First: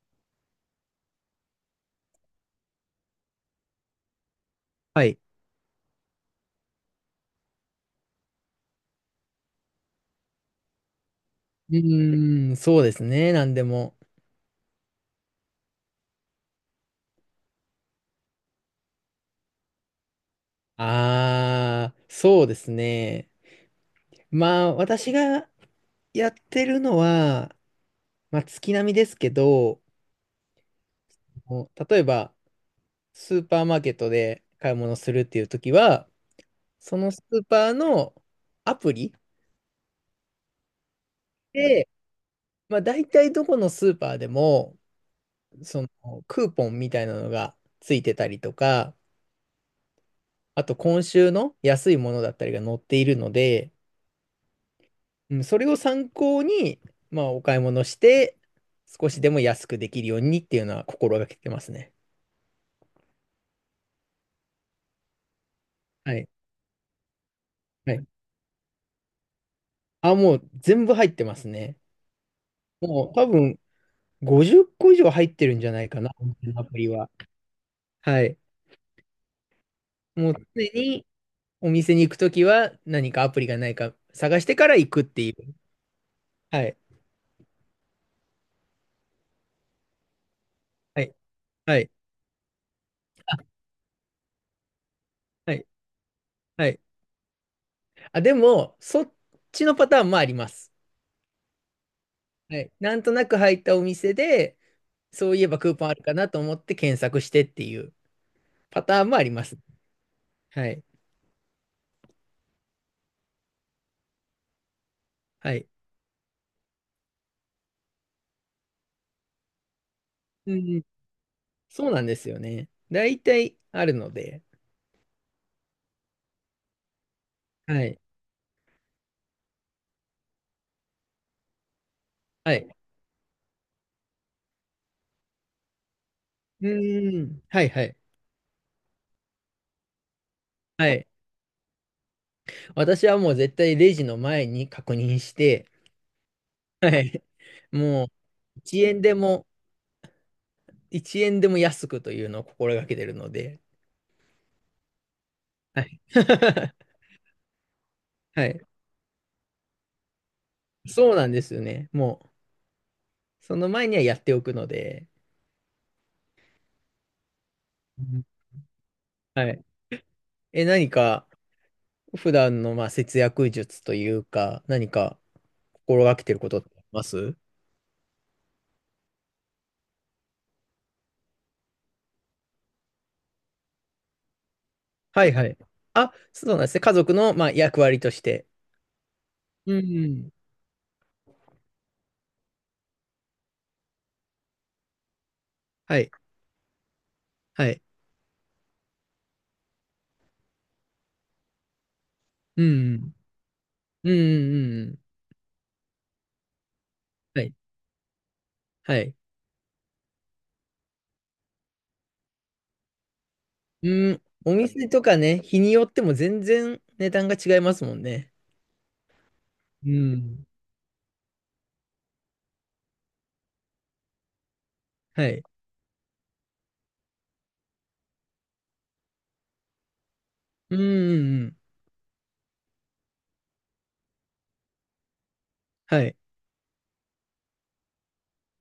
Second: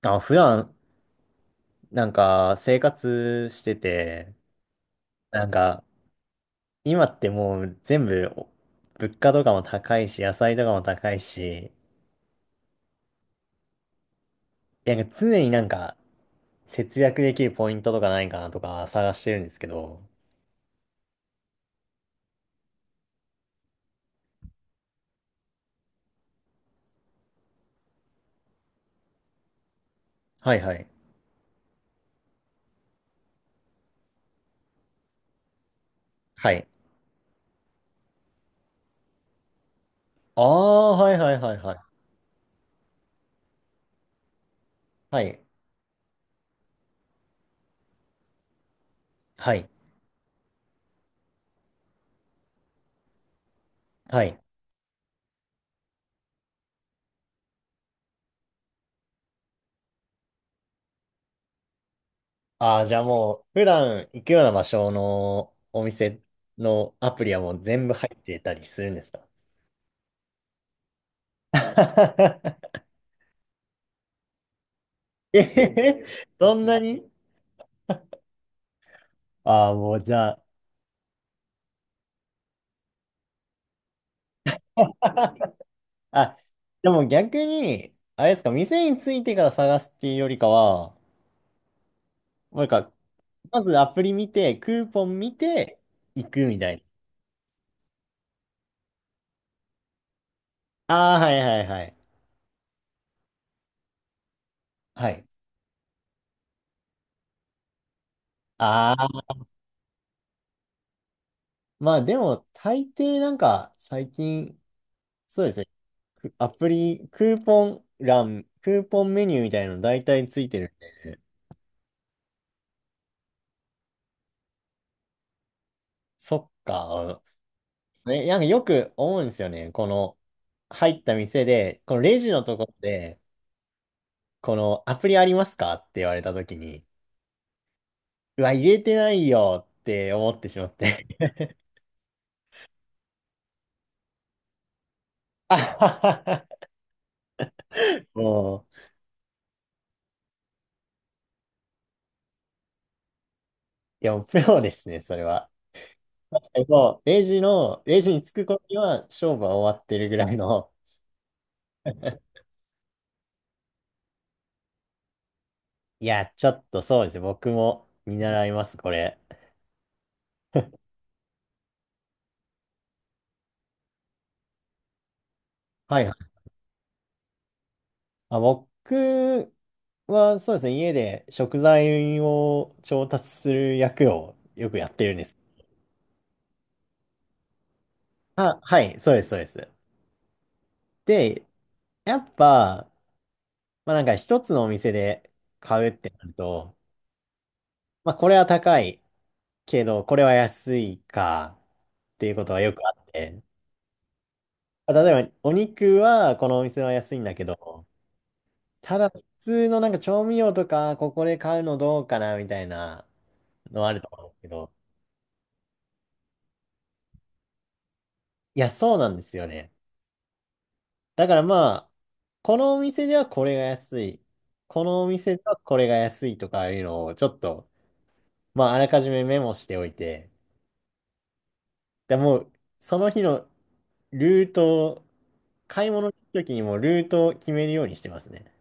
あ、普段、生活してて、はい。なんか、今ってもう全部、物価とかも高いし、野菜とかも高いし、うーん、そうですね。なんでも。なんか常に、節約できるポイントとかないかなとか探してるんですけど。あー、そうですね。私がやってるのは、月並みですけど、はいはい。もう例えば、スーパーマーケットで買い物するっていう時は、はい。そのスーパーのアプリああ、はいはいはいはい。で、大体どこのスーパーでも、はい。その、クーポンみたいなのがついてたりとか、はい。あと、今週の安いものだったりが載っているので、はい。うん、それを参考に、お買い物して、少しでも安くできるようにっていうのは心がけてますね。ああ、じゃあもう、普段行くような場所のおは店い。のアプリはもう全部はい。入ってたりするんですか？ あ、もう全部入ってますね。もう多分50個以上入 っえてるんへじゃないかへ、な、お店そのんアなプリに。は。はい。ああー、もうじゃもうあ、常にお店に行くときは何かアプリがないか探してから行くっていう。あ、はい。でも逆に、あれですか、店についてから探すっていうよりかは、はい。はい。なんか、あ、まずアプリ見て、クーポン見はい。て、行くみはたいい。な。あ、でも、そっちのパターンもあります。ああ、はいはいはい。はい。なんとなく入ったお店で、はい。そういえばクーポンあるかなと思って検索してっていうパあターンもあ、あります。はい。まあでも、大抵なんか、最近、そうではすね、い。くアプリ、クーポンメニューみたいなの大体ついうてるんん。で。そうなんですよね。大体あるので。そっか。はい。ね、なんかよく思うんですよね。この、入った店で、このレジのはところい。で、このアプリありますかって言われたときうに、ーん。はいはい。うわ、入れてないよって思ってしまっはて。い。私はもう絶対レジの前に確認しあて、ははははい。もうもう、1円でも、1円でも安くというのを心がけてるので。いや、もうプロですね、それは。はい。確かに もう、レジに着くは頃い。には勝負は終わってるぐらいの。そうなんですよね。もう、その前にはやっておくので。いや、ちょっとそうですね、僕もう見ん、習います、これ。はい。え、何か、普段の節約術というか、何かは心いはがけい。てることってあります？あ、僕はそうですね、家で食材を調達する役をよくやってるんではいす。はい。あ、そうなんですね。家族の役割として。あ、はい、そうです、そうです。うんうん。で、やっぱ、まあなんか一つのお店で買うっはてい。なると、はい。まあこれは高いけど、これは安いかっていうことはうよくあんうっん。て、うんうんうんうまあん。例えばお肉はこのお店は安いんだはけい。ど、はただい。普通のなんか調味料とかここで買うのどうかなみたいなのうんあるとはいはいうん、思うんですけおど、店とかね、日によっても全然値段が違いますもんね。いや、そうなんですよね。うん。だからまあ、このお店ではこれが安い、このおは店でい。はこれが安いとかいうのをちょっと、まああらかじめメモしておいて、うんうんうん。で、もうその日のルートを、買いは物のい。時にもルートを決めるようにしてますね。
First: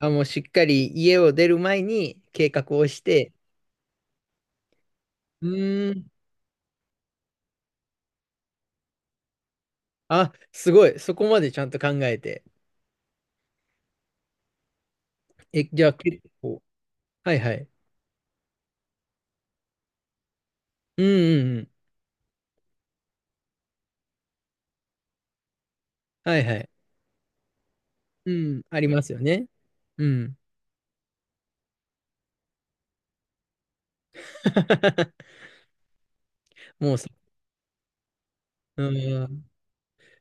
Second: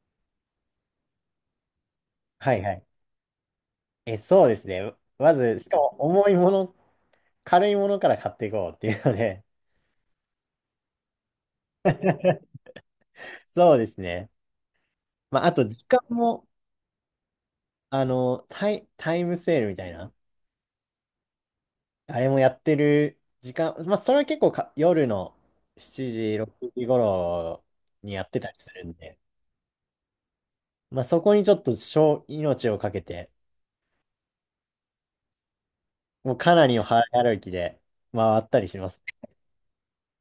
あ、もうしっかり家を出る前に計はいは画い。をして、え、そうですね。まうず、しかもーん。重いもの、軽いものから買っていこうっていうので。あ、すごい。そこまでちゃんと考えて。そうですね。まああとえ、時じゃあ間結も、構はいはい。あの、タイムセールみたいな。うんうんうん。あれもやってる時間、まあ、それは結構か夜の7時、はいはい。6時頃にやってたうりん。すあるりんますで、よね。うん。まあ、そこにちょっと小命をかけて、もうかなりのもう早さ、歩きで回ったりしうます。ん。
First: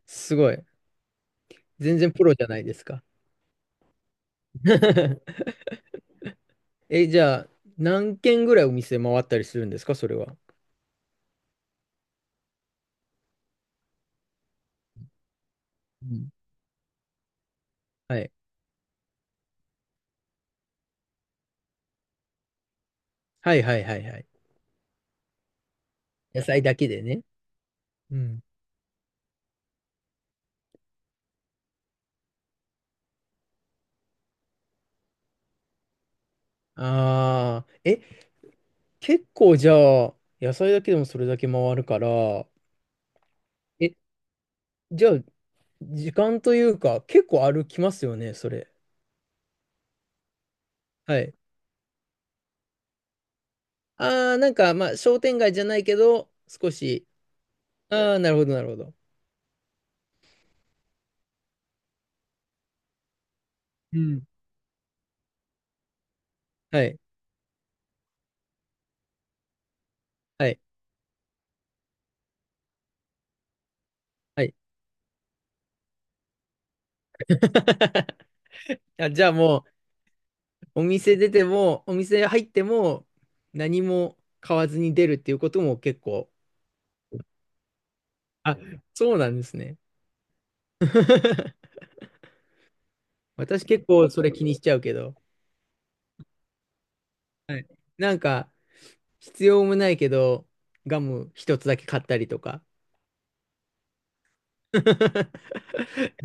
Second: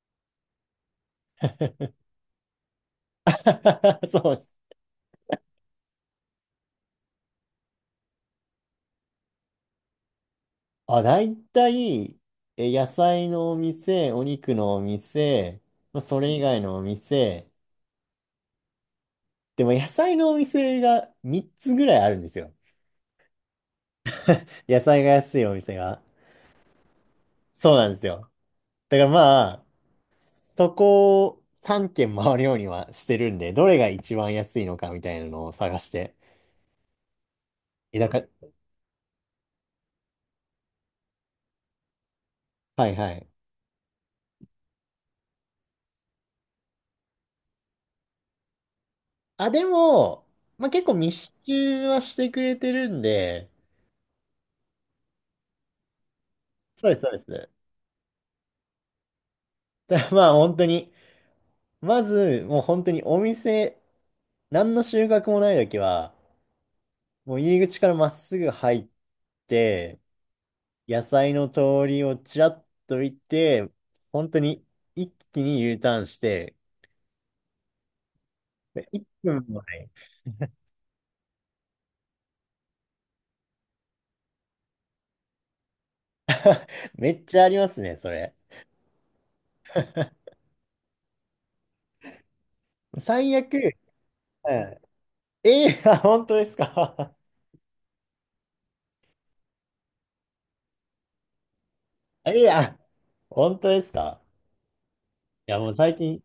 すごい。全然プロじゃないですか。そうです。え、じゃあ、何軒ぐらいお店回ったりするんですか、それは。あ、大体、え、野菜のお店、お肉のお店、まあ、うそん。れ以外のお店、はい。でも野菜のお店が3つぐらいあるんですよ。はいはいはいはい。野菜が安いお店が。野菜だけでね。そうなんですうよ。ん。だからまあ、そこを3軒回るようにはしてるんで、どれが一番安いのかみたいなのを探して。ああ、え、え、だから、結構じゃあ、野菜だけでもそれだけ回るから、はいはい。え、じゃあ、時間というか、結構歩きますよね、それ。あ、でも、まあ結構は密い。集はしてくれてるんで、ああ、商店街じゃないけど、少そうです、し、そうです。ああ、なるほど、なるほど。だからまあ本当に、まず、もう本当にお店、うん。何の収穫もない時は、はい、もう入り口からまっすぐ入って、はい、野菜の通りをちらっと見て、本当はい。に一気に U ターンして、1あ、じゃあ分ももう、ない。お店出ても、お店入っても、何も買わずに出るっていうことも結構、めっちゃありますね、それ。あ、そうなんですね。最悪、私うん。結構それ気にしちゃうけど、ええ、あ、本当ですか？ はい。なんか、必要もないけど、ガム一つだけ買った りとええ、か。あ、本当ですか？いや、もう最 近、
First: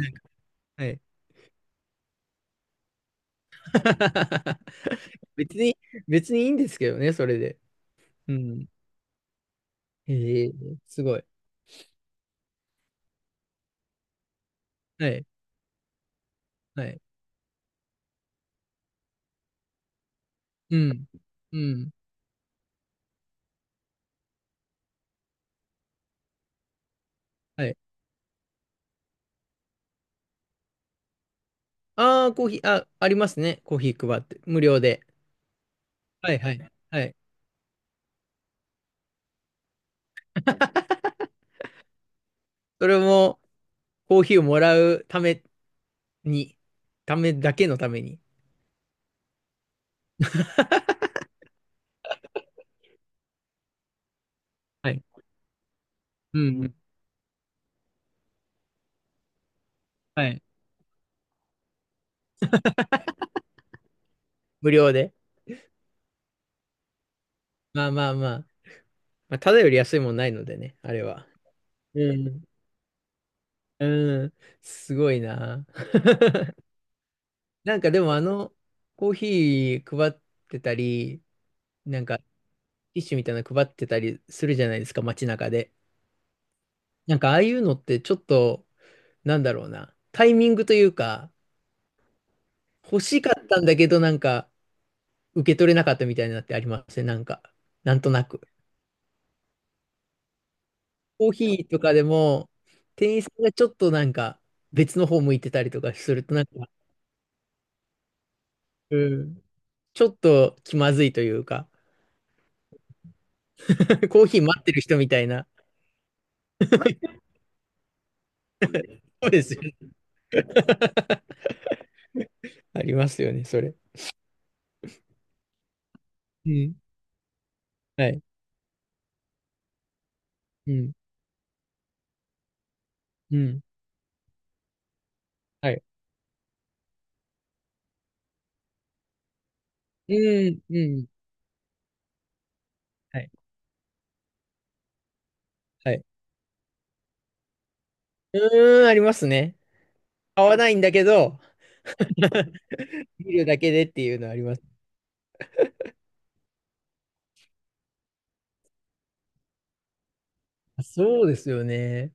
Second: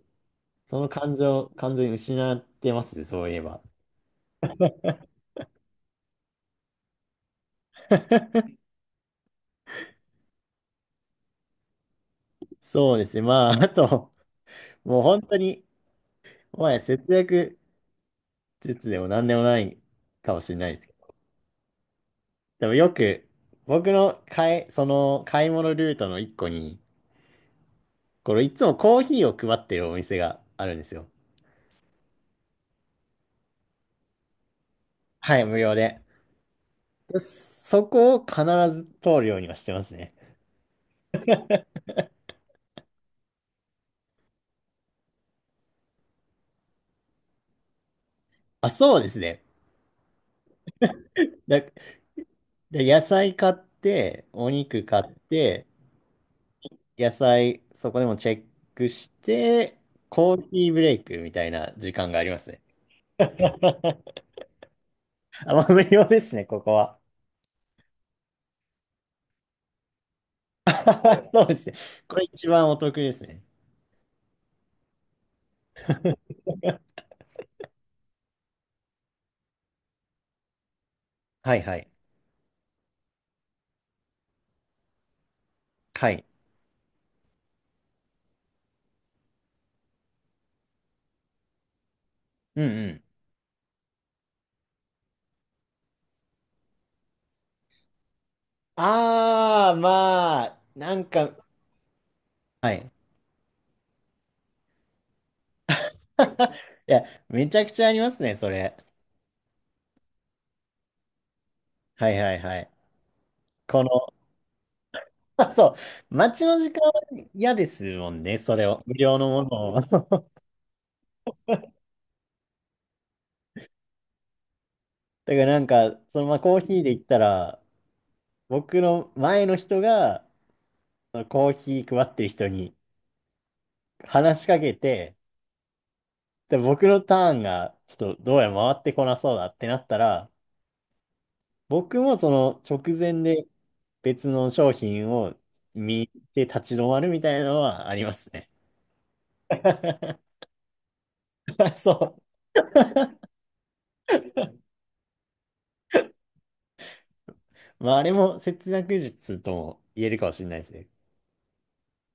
そはのい。 感情、完全に失ってますね、そういえば。別に、別にいいんですけどね、それで。う ん。ええ、すごい。そうですね、まあ、あと、もうは本い。当に、もはやはい。節約術でも何でもないかもしれないうですけん。ど、うん。でもよく、僕の買い、その買い物ルートの一個に、はい。これいつもコーヒーを配ってるお店があるんですよ。ああ、コーヒー、あ、ありますね。コーヒー配って。無料で。はい、無料で。はい、はい。はい。そこを必ず通るようにはしてますね。それも、コーヒーをもらうために、ためだけのために。あ、そうですね。だ、で野菜買って、お肉は買い。って、うん。うん、野菜そこでもチェックして、はコい。ーヒーブレイクみたいな時間がありますね。無料で。あ、まあ無料ですね、ここは。まあまあまあ。まあ、ただより安いもんないのでね、あれは。そうですね。うこれん。一番お得ですね。うん。すごいな。なんかでもコーヒー配ってたり、はいはい。なんかティッシュみたいなの配ってたりするじゃないですか、街中で。はい。なんかああいうのってちょっと、なんだろうな、タイミングというか、うんう欲ん。しかったんだけど、なんか受け取れなかったみたいなのってありますね、なんか、なんとなく。ああ、まあ、なんコーか、ヒーとかでも、はい。店員さんがちょっとなんか別の方向いてたりとかすると、なんか、いや、めちゃくちゃありますね、それ。うん、ちょっと気まずいというか、はいはいはい。この コーヒー待ってる人みたい な。あそう。待ちの時間は 嫌ですもんね、それを。無料そのうもですよのね。を。だかありますよね、それ。らなんか、そのまあうコーヒん。ーで言ったら、はい。僕の前の人が、うん。そのコーヒー配ってる人にうん。話しかけて、はい。で、僕のターンが、ちょっとどうやら回ってこなそうだってなったら、うん。うん。僕もその直は前い。で別の商品をはい。見て立ち止まるみたいなのはありますうね。ーん、ありますね。買わないんだけど、そ 見るだけでっていうのはあります。う。まあ、あれも節約術とも言えるかもしれないですね。そうですよね。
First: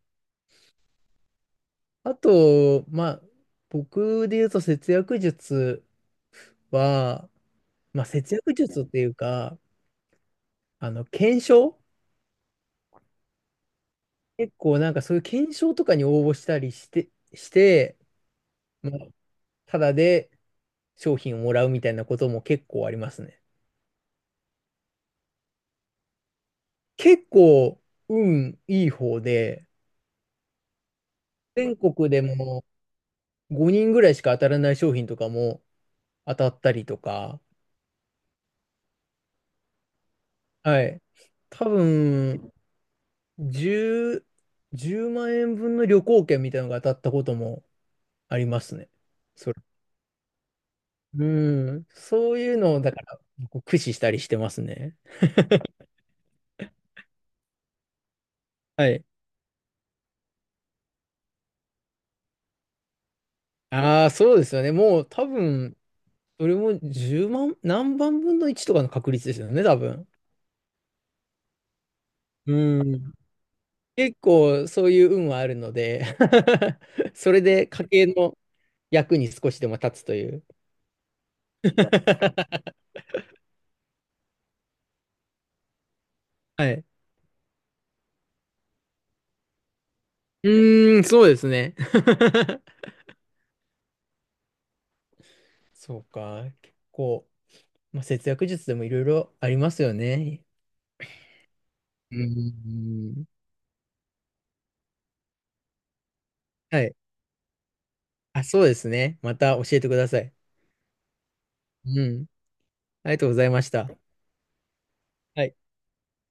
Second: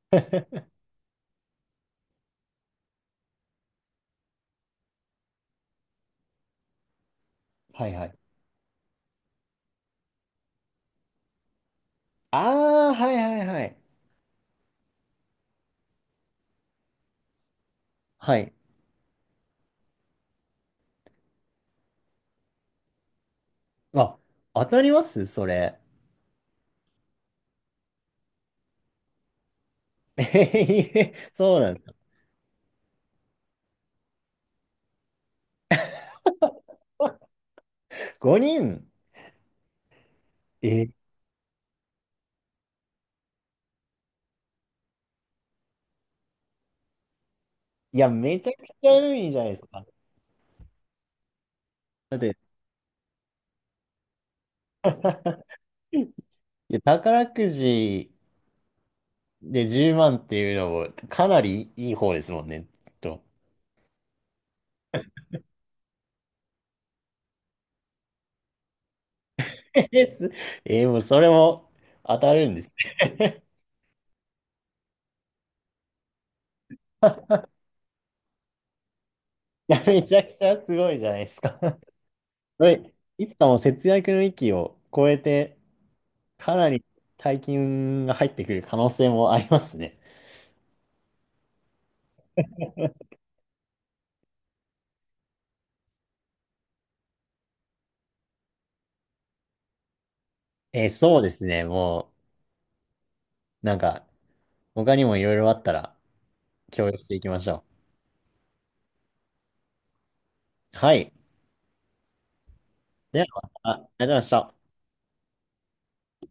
あと、僕で言うと節約術は、はいまはあ、い。節約術っていうか、検証、ああ、はいはいはい。結構なんかそういう検証とかに応募したりして、して、はい。まあ、ただで商品をもらうみたいなことも結構ありますね。あ、当たりますそれ？結構、運いい方で、えへへそうなん全だ。国でも5人ぐらいしか当たらない商品とかも当たったりとか、5人。はえ、い。多分、10、10万円分の旅行券みたいなのが当たったこともいや、あめりちゃまくちすね。ゃいいじゃないそでれ。すか。うん。だっそて、ういうのを、だから、こう駆使したりしてますね。いや、宝くじはい。で10万っていうのもかなりいい方ですもんね。きっと。ああ、そうですよね。もう多分、それも10万、何万分の1とかの確率ですよね、多 え分。す、えもうそれも当たるんです。うん。結構そういう運はあるので。 それ で家計の役に少しでいもや、め立つとちゃいくう。 ちゃすごいじゃないですか。それ、いつかも節約の域を超えてかなはい。り大金が入ってくる可能性もありますね。うーん、そうですね。そうか。結構、節約術でもいろいろありますよね。えーそうですね。もうーん。う、なんか、他にもいろいろあったらは共い。有していきましょあ、そうですね。また教えてください。う。はい。うん。ありがでとは、うございましまたあた。りがとうございました。はい。